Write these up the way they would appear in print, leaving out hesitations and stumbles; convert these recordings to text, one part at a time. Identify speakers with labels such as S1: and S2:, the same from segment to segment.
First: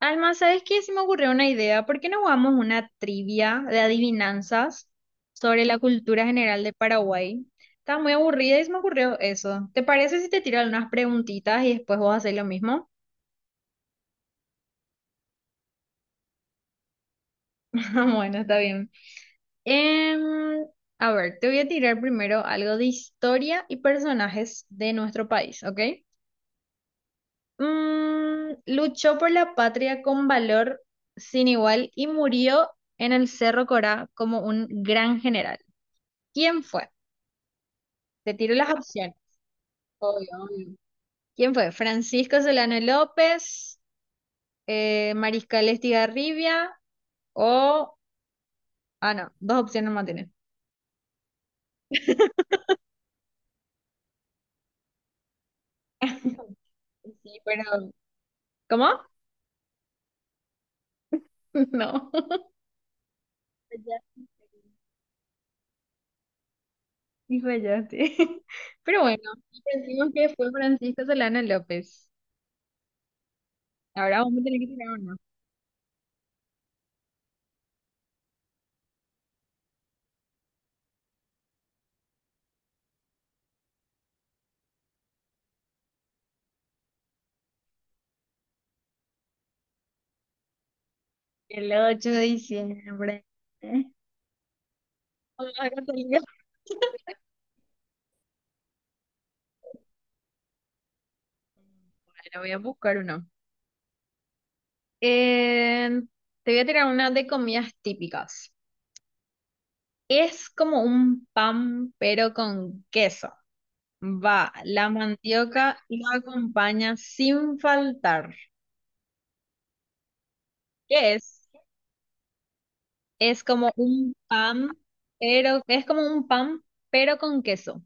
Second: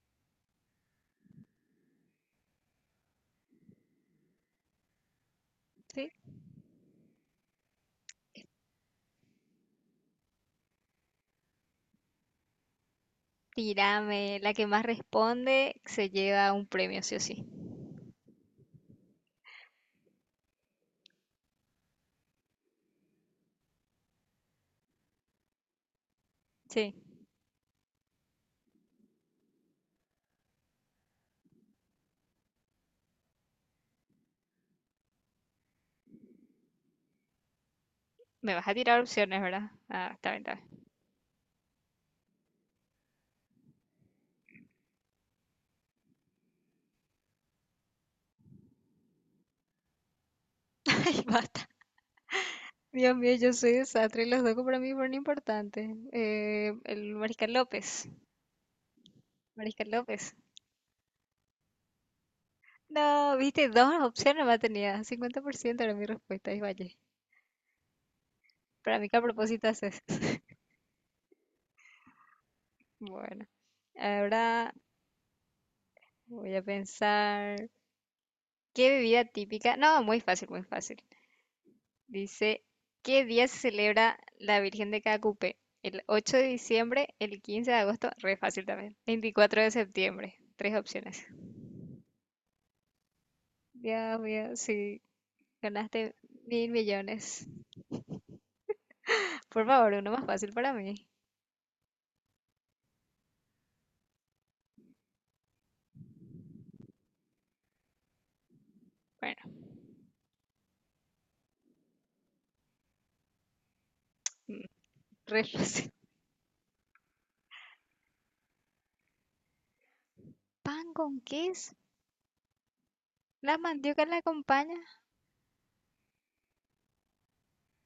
S1: Alma, ¿sabes qué? Se me ocurrió una idea. ¿Por qué no jugamos una trivia de adivinanzas sobre la
S2: Sí,
S1: cultura general de Paraguay? Estaba muy aburrida y se me ocurrió eso. ¿Te parece si te tiro algunas preguntitas y después vos haces lo mismo?
S2: tírame. La que más responde se lleva un premio, sí o sí.
S1: Bueno, está bien. Em, a ver, te voy a tirar primero algo de historia y personajes de nuestro país, ¿ok?
S2: Sí,
S1: Luchó por la patria con valor sin igual y murió en el Cerro Corá como un gran general. ¿Quién fue? Te tiro
S2: me vas
S1: las
S2: a tirar
S1: opciones.
S2: opciones, ¿verdad? Ah,
S1: Obvio,
S2: está bien, está
S1: obvio.
S2: bien.
S1: ¿Quién fue? Francisco Solano López, Mariscal Estigarribia o... Ah, no, dos opciones más tiene.
S2: Ay, basta. Dios mío, yo soy desastre. Los dos para mí fueron importantes. El
S1: Sí,
S2: Mariscal
S1: pero...
S2: López.
S1: ¿Cómo?
S2: Mariscal López.
S1: No.
S2: No, viste, dos
S1: Fallaste.
S2: opciones más tenía. 50% era mi respuesta. Y vaya.
S1: Sí, fallaste.
S2: Para
S1: Pero
S2: mí, ¿qué
S1: bueno,
S2: a propósito haces?
S1: decimos que fue Francisco Solano López.
S2: Bueno,
S1: Ahora vamos a tener que
S2: ahora
S1: tirar uno.
S2: voy a pensar. ¿Qué bebida típica? No, muy fácil, muy fácil. Dice, ¿qué día se celebra la Virgen de Cacupe? El 8 de diciembre, el 15 de agosto, re fácil también. 24 de septiembre, tres opciones.
S1: El 8 de diciembre. ¿Eh?
S2: Dios mío, sí,
S1: Vamos a
S2: ganaste
S1: Catalina.
S2: mil millones. Por favor, uno más fácil para mí.
S1: Bueno, voy a buscar uno. Eh, te voy a tirar una de comidas típicas.
S2: Bueno,
S1: Es como un pan, pero con queso. Va,
S2: mm,
S1: la
S2: re
S1: mandioca
S2: fácil.
S1: lo acompaña sin faltar.
S2: ¿Pan con
S1: ¿Qué es?
S2: queso?
S1: Es
S2: ¿La
S1: como
S2: mandioca
S1: un
S2: la
S1: pan,
S2: acompaña?
S1: pero es como un pan, pero con queso.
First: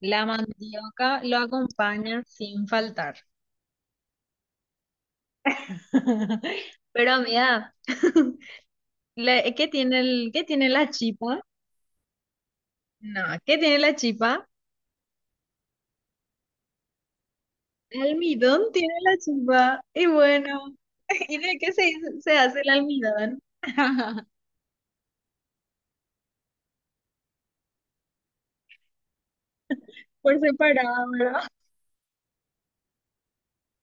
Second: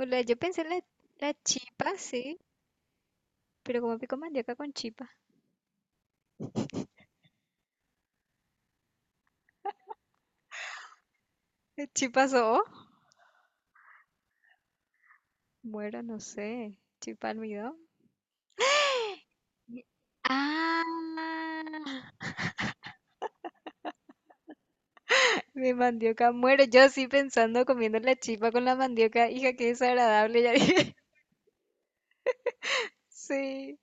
S1: La
S2: Yo pensé en
S1: mandioca
S2: la
S1: lo
S2: chipa,
S1: acompaña
S2: sí,
S1: sin faltar.
S2: pero como pico mandioca con chipa.
S1: Pero amiga, ¿Qué tiene la chipa?
S2: ¿Chipa o
S1: No, ¿qué tiene la chipa?
S2: bueno, no sé. ¿Chipa almidón?
S1: Almidón tiene la chipa. Y bueno.
S2: Ah,
S1: ¿Y de qué se hace el almidón?
S2: de mandioca muero. Yo así pensando comiendo la chipa con la mandioca. Hija, qué
S1: Por
S2: desagradable. Ya dije.
S1: separado, ¿verdad?
S2: Sí.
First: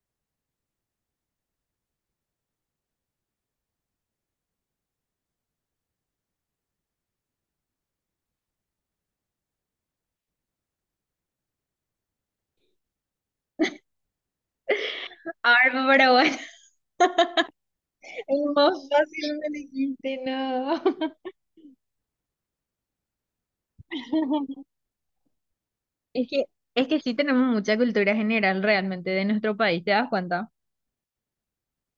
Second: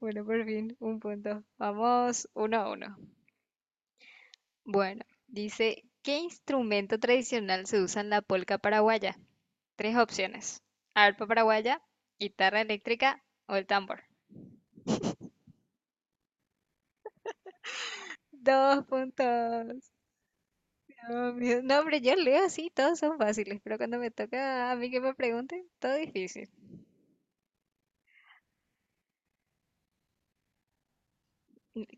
S2: Bueno, por fin, un punto. Vamos, uno a uno. Bueno, dice, ¿qué instrumento tradicional se usa en la polca paraguaya? Tres opciones. Arpa paraguaya, guitarra eléctrica o el tambor.
S1: Ay, no, pero bueno, es
S2: Dos
S1: más fácil me
S2: puntos.
S1: dijiste, no.
S2: Dios mío. No, hombre, yo leo así, todos son fáciles, pero cuando me toca a mí que me pregunten, todo
S1: es que,
S2: difícil.
S1: es que sí tenemos mucha cultura general realmente de nuestro país, ¿te das cuenta?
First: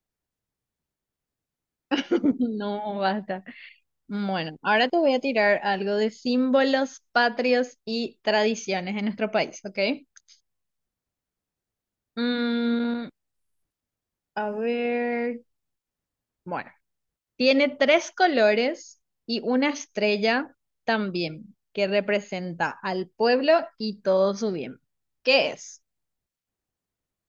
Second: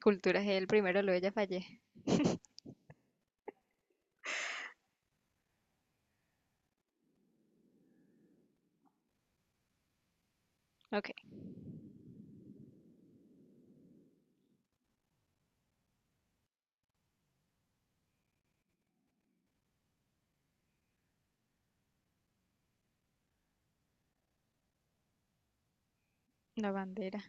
S2: Cultura es el primero, luego ya fallé.
S1: No, basta. Bueno, ahora te voy a tirar algo de símbolos patrios y tradiciones en nuestro país, ¿ok?
S2: Ok,
S1: Mm, a ver, bueno. Tiene tres colores y una estrella también, que representa al pueblo y todo su bien. ¿Qué es?
S2: la bandera.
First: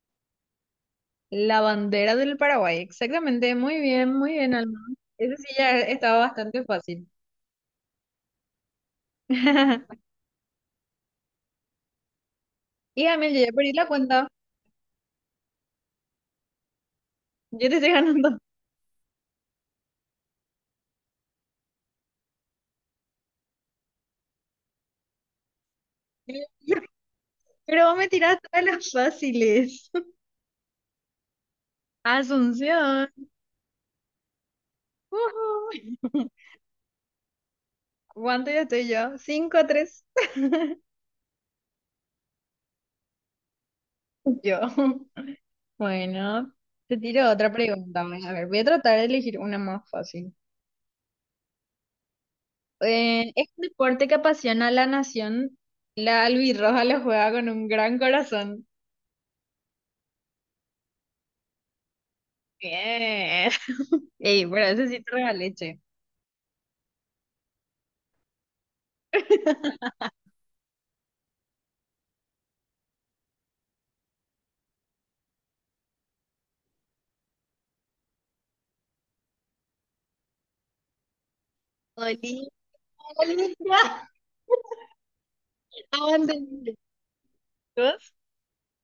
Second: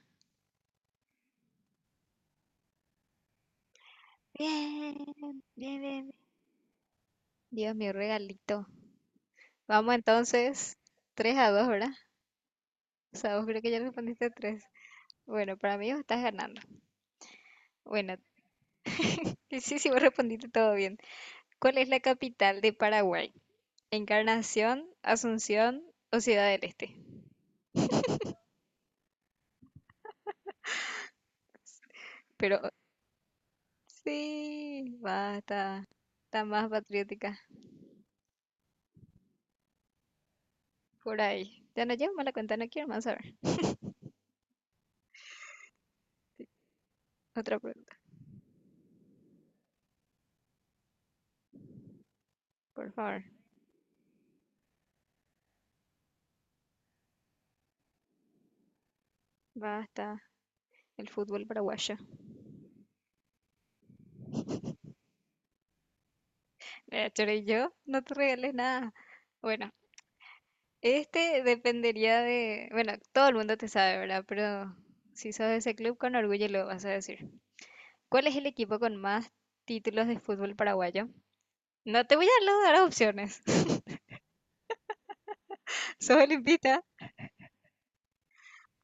S1: La bandera del Paraguay. Exactamente, muy bien, Alma.
S2: Bien,
S1: Ese sí ya
S2: bien, bien.
S1: estaba bastante fácil.
S2: Dios mío, regalito. Vamos entonces, 3 a dos, ¿verdad?
S1: Y
S2: O
S1: Amel,
S2: sea,
S1: yo
S2: vos
S1: ya
S2: creo que
S1: perdí
S2: ya
S1: la cuenta.
S2: respondiste tres. Bueno, para mí vos estás ganando.
S1: Yo te estoy
S2: Bueno,
S1: ganando.
S2: sí, sí, sí, vos respondiste todo bien. ¿Cuál es la capital de Paraguay? Encarnación, Asunción o Ciudad del Este.
S1: Pero vos me tirás todas las fáciles.
S2: Pero
S1: Asunción.
S2: sí, basta.
S1: Ujú.
S2: Está más patriótica.
S1: ¿Cuánto ya estoy yo? 5-3.
S2: Por ahí. Ya no llevo más la cuenta, no quiero más saber.
S1: Yo. Bueno, te tiro otra
S2: Otra pregunta,
S1: pregunta, pues. A ver, voy a tratar de elegir una más fácil.
S2: por favor.
S1: Es un deporte que apasiona a la nación. La albirroja lo juega con un gran corazón.
S2: Basta. El fútbol paraguayo.
S1: Bien. Ey, por ese sí te regalé, che.
S2: Pero yo no te regalé nada. Bueno, este dependería de, bueno, todo el mundo te sabe, ¿verdad? Pero si sos de ese club, con orgullo lo vas a decir. ¿Cuál es el equipo con más títulos de fútbol paraguayo? No te voy a dar opciones.
S1: Olivia,
S2: Sos
S1: abandoné,
S2: olimpista,
S1: chicos.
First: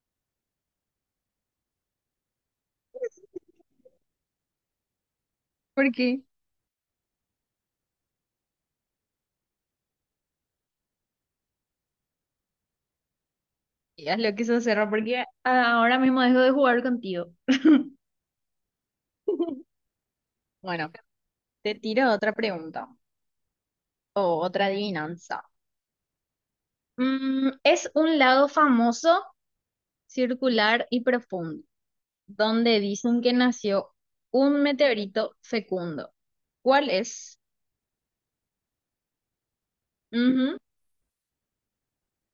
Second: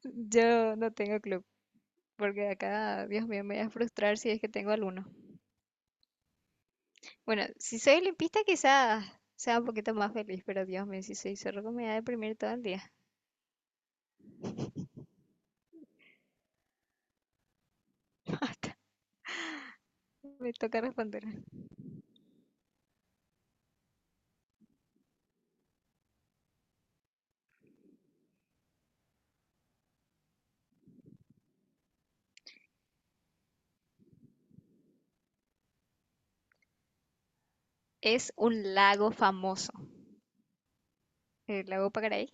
S2: yo no tengo club. Porque acá, Dios mío, me voy a frustrar si es que tengo alguno.
S1: ¿Por qué?
S2: Bueno, si soy olimpista, quizás sea un poquito más feliz, pero Dios mío, si soy zorro, me voy a deprimir todo el día.
S1: Ya lo quiso cerrar porque ahora mismo dejo de jugar contigo.
S2: Basta, me toca
S1: Bueno,
S2: responder.
S1: te tiro otra pregunta o otra adivinanza. Es un lago famoso circular y profundo, donde dicen que nació un meteorito fecundo. ¿Cuál es?
S2: Es un lago famoso,
S1: Ujú.
S2: el lago Pacaraí.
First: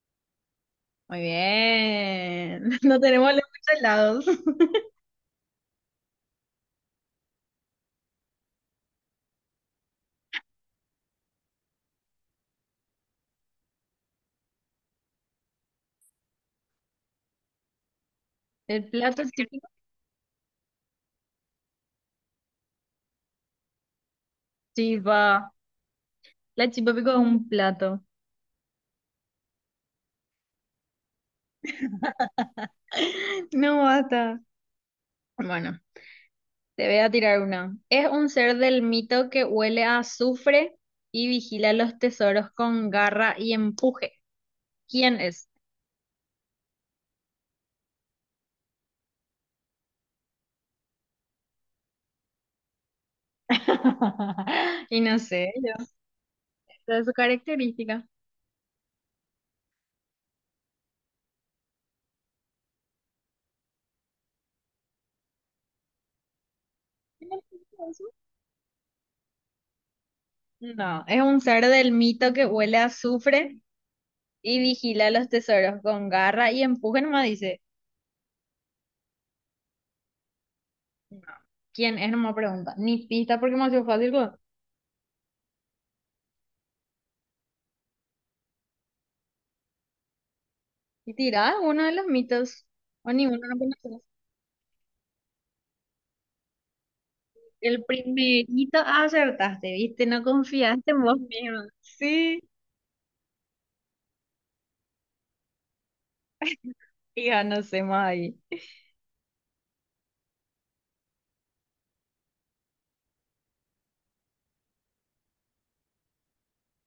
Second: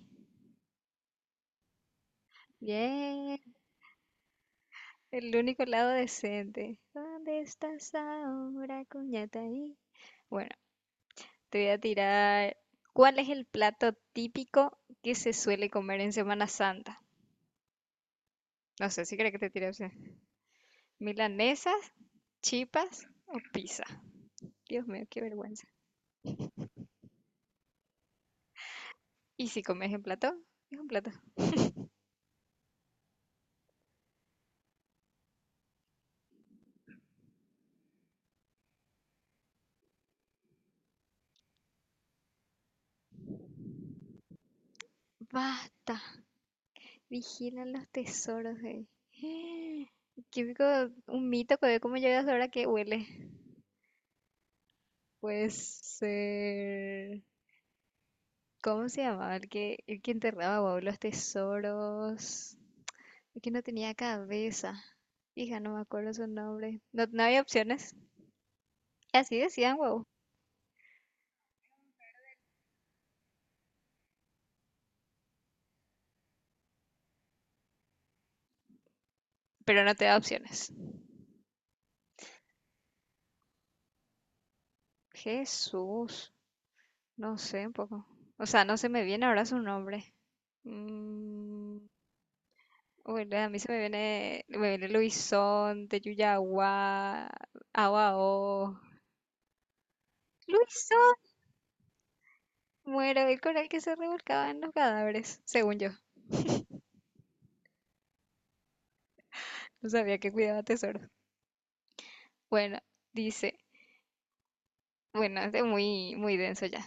S1: Muy bien. No tenemos
S2: Bien,
S1: los muchos lados.
S2: el único lago decente. ¿Dónde estás ahora, ahí? Bueno, te voy a tirar. ¿Cuál es el plato típico que se suele comer en Semana Santa?
S1: El
S2: No sé si
S1: plato
S2: crees que te
S1: típico.
S2: tire opción. ¿Milanesas, chipas o pizza? Dios mío, qué
S1: Chipa.
S2: vergüenza.
S1: La chipa pico es un plato.
S2: ¿Y si comes en plato? Es un plato.
S1: No basta. Bueno, te voy a tirar una. Es un ser del mito que huele a azufre y vigila los tesoros con garra y empuje. ¿Quién es?
S2: Basta. Vigilan los tesoros, güey. Típico, un mito, güey. ¿Cómo llegas ahora que huele?
S1: Y no
S2: Puede
S1: sé, yo. Esa es su
S2: ser.
S1: característica.
S2: ¿Cómo se llamaba? El que enterraba, wow, los tesoros. El que no tenía cabeza. Hija, no me acuerdo su nombre. No, no había opciones. Así decían, wow.
S1: No, es un ser del mito que huele a azufre y vigila los tesoros con garra y empuje nomás dice.
S2: Pero no te da opciones.
S1: No, ¿quién es? No me pregunta. Ni pista porque me ha sido fácil, güey.
S2: Jesús. No sé un poco. O sea, no se me viene ahora su nombre.
S1: Y tirá
S2: Mm,
S1: uno de los mitos. O
S2: Bueno,
S1: ninguno
S2: a
S1: no
S2: mí se
S1: conoces.
S2: me viene Luisón de Yuyagua
S1: El primerito,
S2: Abao.
S1: ah, acertaste, ¿viste? No confiaste en
S2: Luisón,
S1: vos mismo. Sí,
S2: muero, el coral que se revolcaba en los cadáveres, según yo.
S1: y ya no sé más ahí.
S2: No sabía que cuidaba tesoros. Bueno, dice, bueno, es de muy, muy denso ya.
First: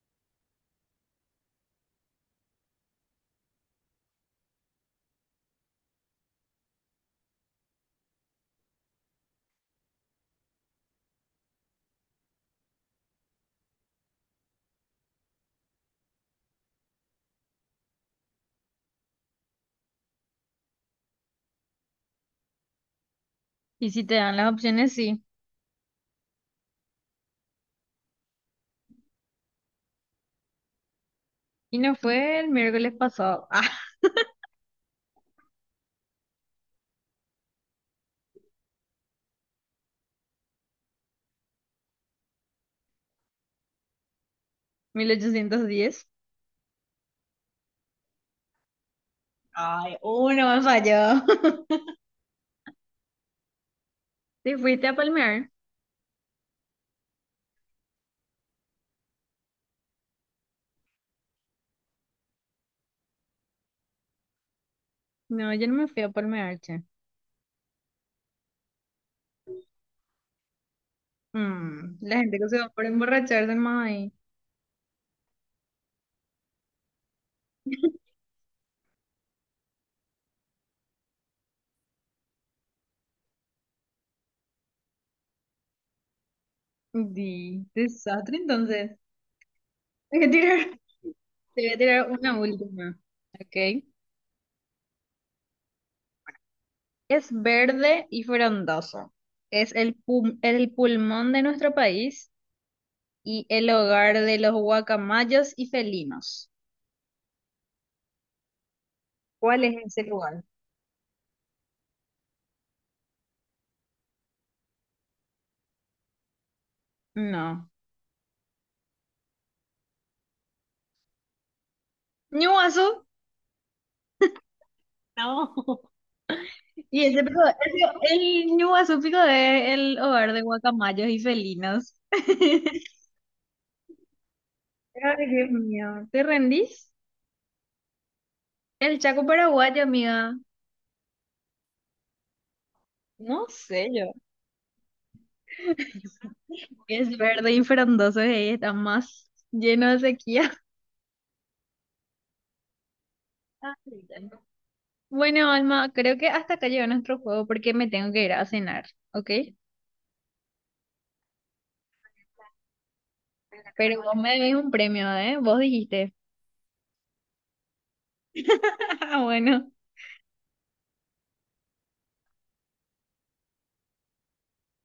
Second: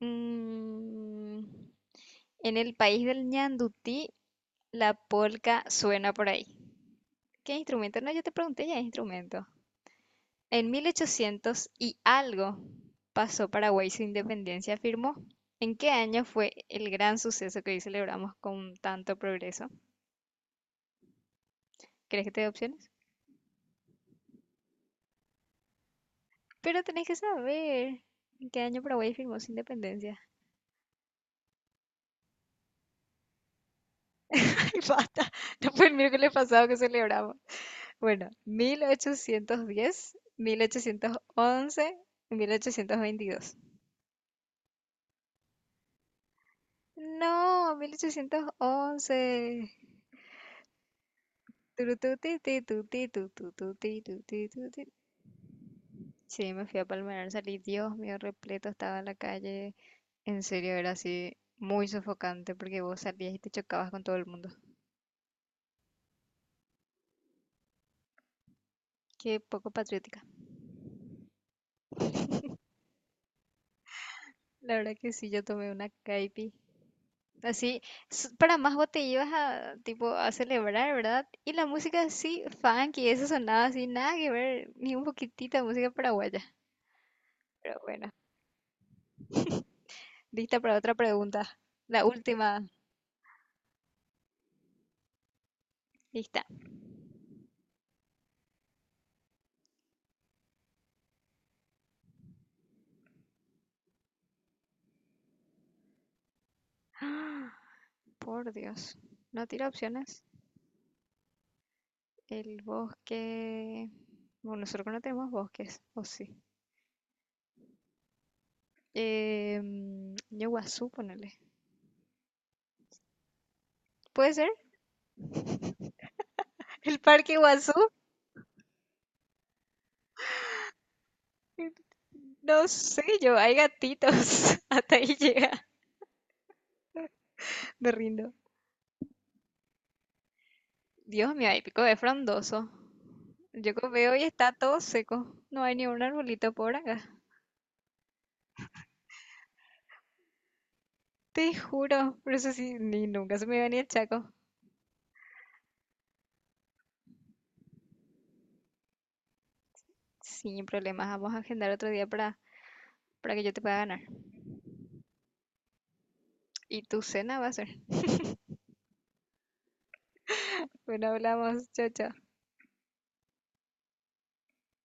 S2: Mm, en el país del ñandutí, la polca suena por ahí. ¿Qué instrumento? No, yo te pregunté ya, instrumento. En 1800 y algo pasó Paraguay su independencia, afirmó. ¿En qué año fue el gran suceso que hoy celebramos con tanto progreso? ¿Crees que te dé opciones?
S1: Y si te dan las opciones, sí.
S2: Pero tenés que saber en qué año Paraguay firmó su independencia.
S1: Y no fue el miércoles pasado. Ah,
S2: Ay, basta. No fue el miércoles pasado que celebramos. Bueno, 1810, 1811, 1822.
S1: 1810.
S2: No, 1811.
S1: Ay, uno me falló. Te
S2: Turututitutitututitutituti.
S1: fuiste a palmear.
S2: Sí, me fui a Palmerar, salí, Dios mío, repleto, estaba en la calle. En serio, era así muy sofocante porque vos salías y te chocabas con todo el mundo.
S1: No, yo no me fui a palmearche.
S2: Qué poco patriótica.
S1: Mm, la gente que se va por emborracharse, mae.
S2: La verdad que sí, yo tomé una caipi. Así, para más vos te ibas a, tipo, a celebrar, ¿verdad? Y la música así, funky, eso sonaba así, nada que ver, ni un poquitito de música paraguaya.
S1: Di,
S2: Pero bueno,
S1: desastre, entonces. Hay que
S2: lista
S1: tirar,
S2: para otra pregunta.
S1: te voy a
S2: La
S1: tirar una
S2: última,
S1: última. Ok.
S2: lista.
S1: Es verde y frondoso. Es el pulmón de nuestro país y el hogar de los guacamayos y felinos.
S2: Por Dios, no
S1: ¿Cuál
S2: tira
S1: es ese
S2: opciones.
S1: lugar?
S2: El bosque. Bueno, nosotros no tenemos bosques, o sí.
S1: No.
S2: Eh, yo Guazú, ponele.
S1: ¿Ñuazú?
S2: ¿Puede ser?
S1: No.
S2: ¿El
S1: Y ese
S2: parque
S1: pico,
S2: Guazú?
S1: ese- el Ñuazú pico es el hogar de guacamayos y felinos.
S2: No sé yo, hay gatitos. Hasta ahí
S1: Ay, Dios
S2: llega.
S1: mío. ¿Te rendís?
S2: Me rindo.
S1: El Chaco paraguayo, amiga.
S2: Dios mío, hay pico de frondoso.
S1: No sé yo.
S2: Veo y está todo seco. No hay ni un arbolito por acá.
S1: Es verde y frondoso y está más lleno de sequía.
S2: Te juro. Por eso sí, ni nunca se me iba
S1: Ah,
S2: ni el
S1: sí, ya
S2: chaco.
S1: no. Bueno, Alma, creo que hasta acá llegó nuestro juego porque me tengo que ir a cenar, ¿ok?
S2: Sin problemas, vamos a agendar otro día para que yo te pueda ganar.
S1: Pero vos me debes un premio, ¿eh? Vos dijiste.
S2: Y tu cena va a ser.
S1: Ah, bueno.
S2: Bueno, hablamos. Chao, chao.